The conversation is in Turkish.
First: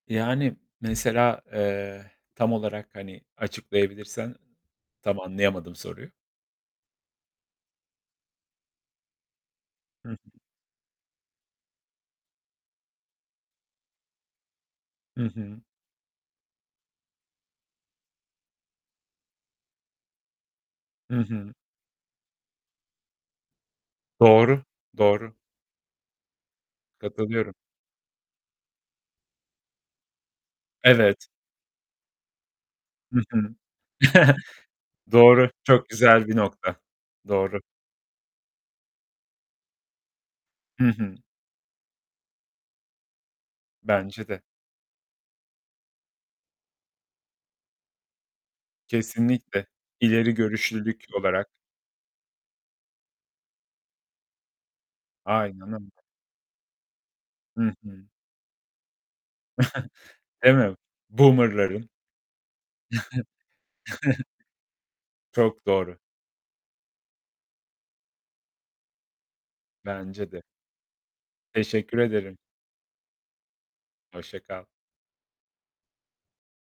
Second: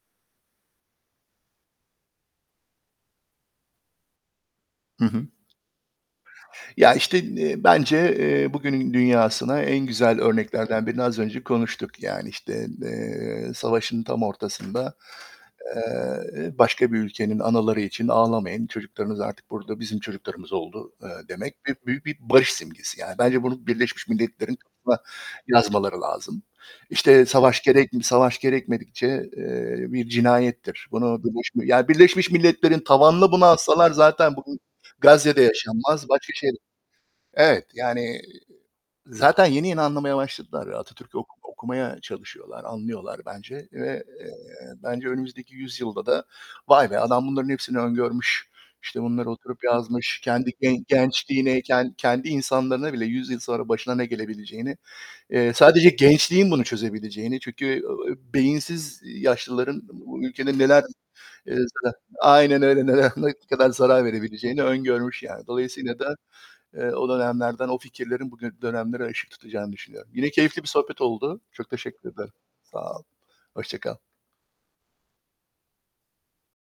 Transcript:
Yani, mesela, eee, tam olarak, hani, açıklayabilirsen Hı tam hı. anlayamadım soruyu. Ya, işte, eee, bence, eee, bugünün dünyasına en Hı hı. güzel örneklerden birini az önce konuştuk. Yani, işte, eee, savaşın tam ortasında, Hı hı. eee, "Başka bir ülkenin anaları için ağlamayın, çocuklarınız artık burada, bizim çocuklarımız oldu.", eee, Hı hı. demek bir büyük bir barış simgesi, yani bence bunu Birleşmiş Milletlerin Doğru, kapısına doğru. yazmaları lazım. İşte, Katılıyorum. "Savaş gerek savaş gerekmedikçe, eee, bir cinayettir." bunu, Evet. Birleşmiş Ya, Birleşmiş Milletlerin Hı tavanına bunu hı. assalar zaten bugün Gazze'de Doğru, çok yaşanmaz, güzel başka bir şey de nokta. Doğru. Evet, yani, zaten yeni yeni anlamaya başladılar, Hı hı. Atatürk'ü oku okumaya çalışıyorlar, anlıyorlar bence ve, Bence eee, de. bence önümüzdeki yüzyılda da vay be, adam bunların hepsini öngörmüş, işte, bunları oturup, Kesinlikle, yazmış, ileri kendi gen görüşlülük olarak. gençliğine ken kendi insanlarına bile yüzyıl sonra başına ne gelebileceğini, eee, Aynen sadece öyle. gençliğin bunu çözebileceğini, çünkü Hı hı. eee, beyinsiz yaşlıların bu Değil ülkede mi? neler, eee, Boomer'ların? zar Aynen öyle, ne ne kadar zarar verebileceğini öngörmüş yani. Çok Dolayısıyla doğru. da, eee, o dönemlerden o fikirlerin bugü dönemlere ışık tutacağını düşünüyorum. Yine Bence de. keyifli bir sohbet oldu. Çok Teşekkür teşekkür ederim. ederim. Sağ ol. Hoşça kal. Hoşça kal.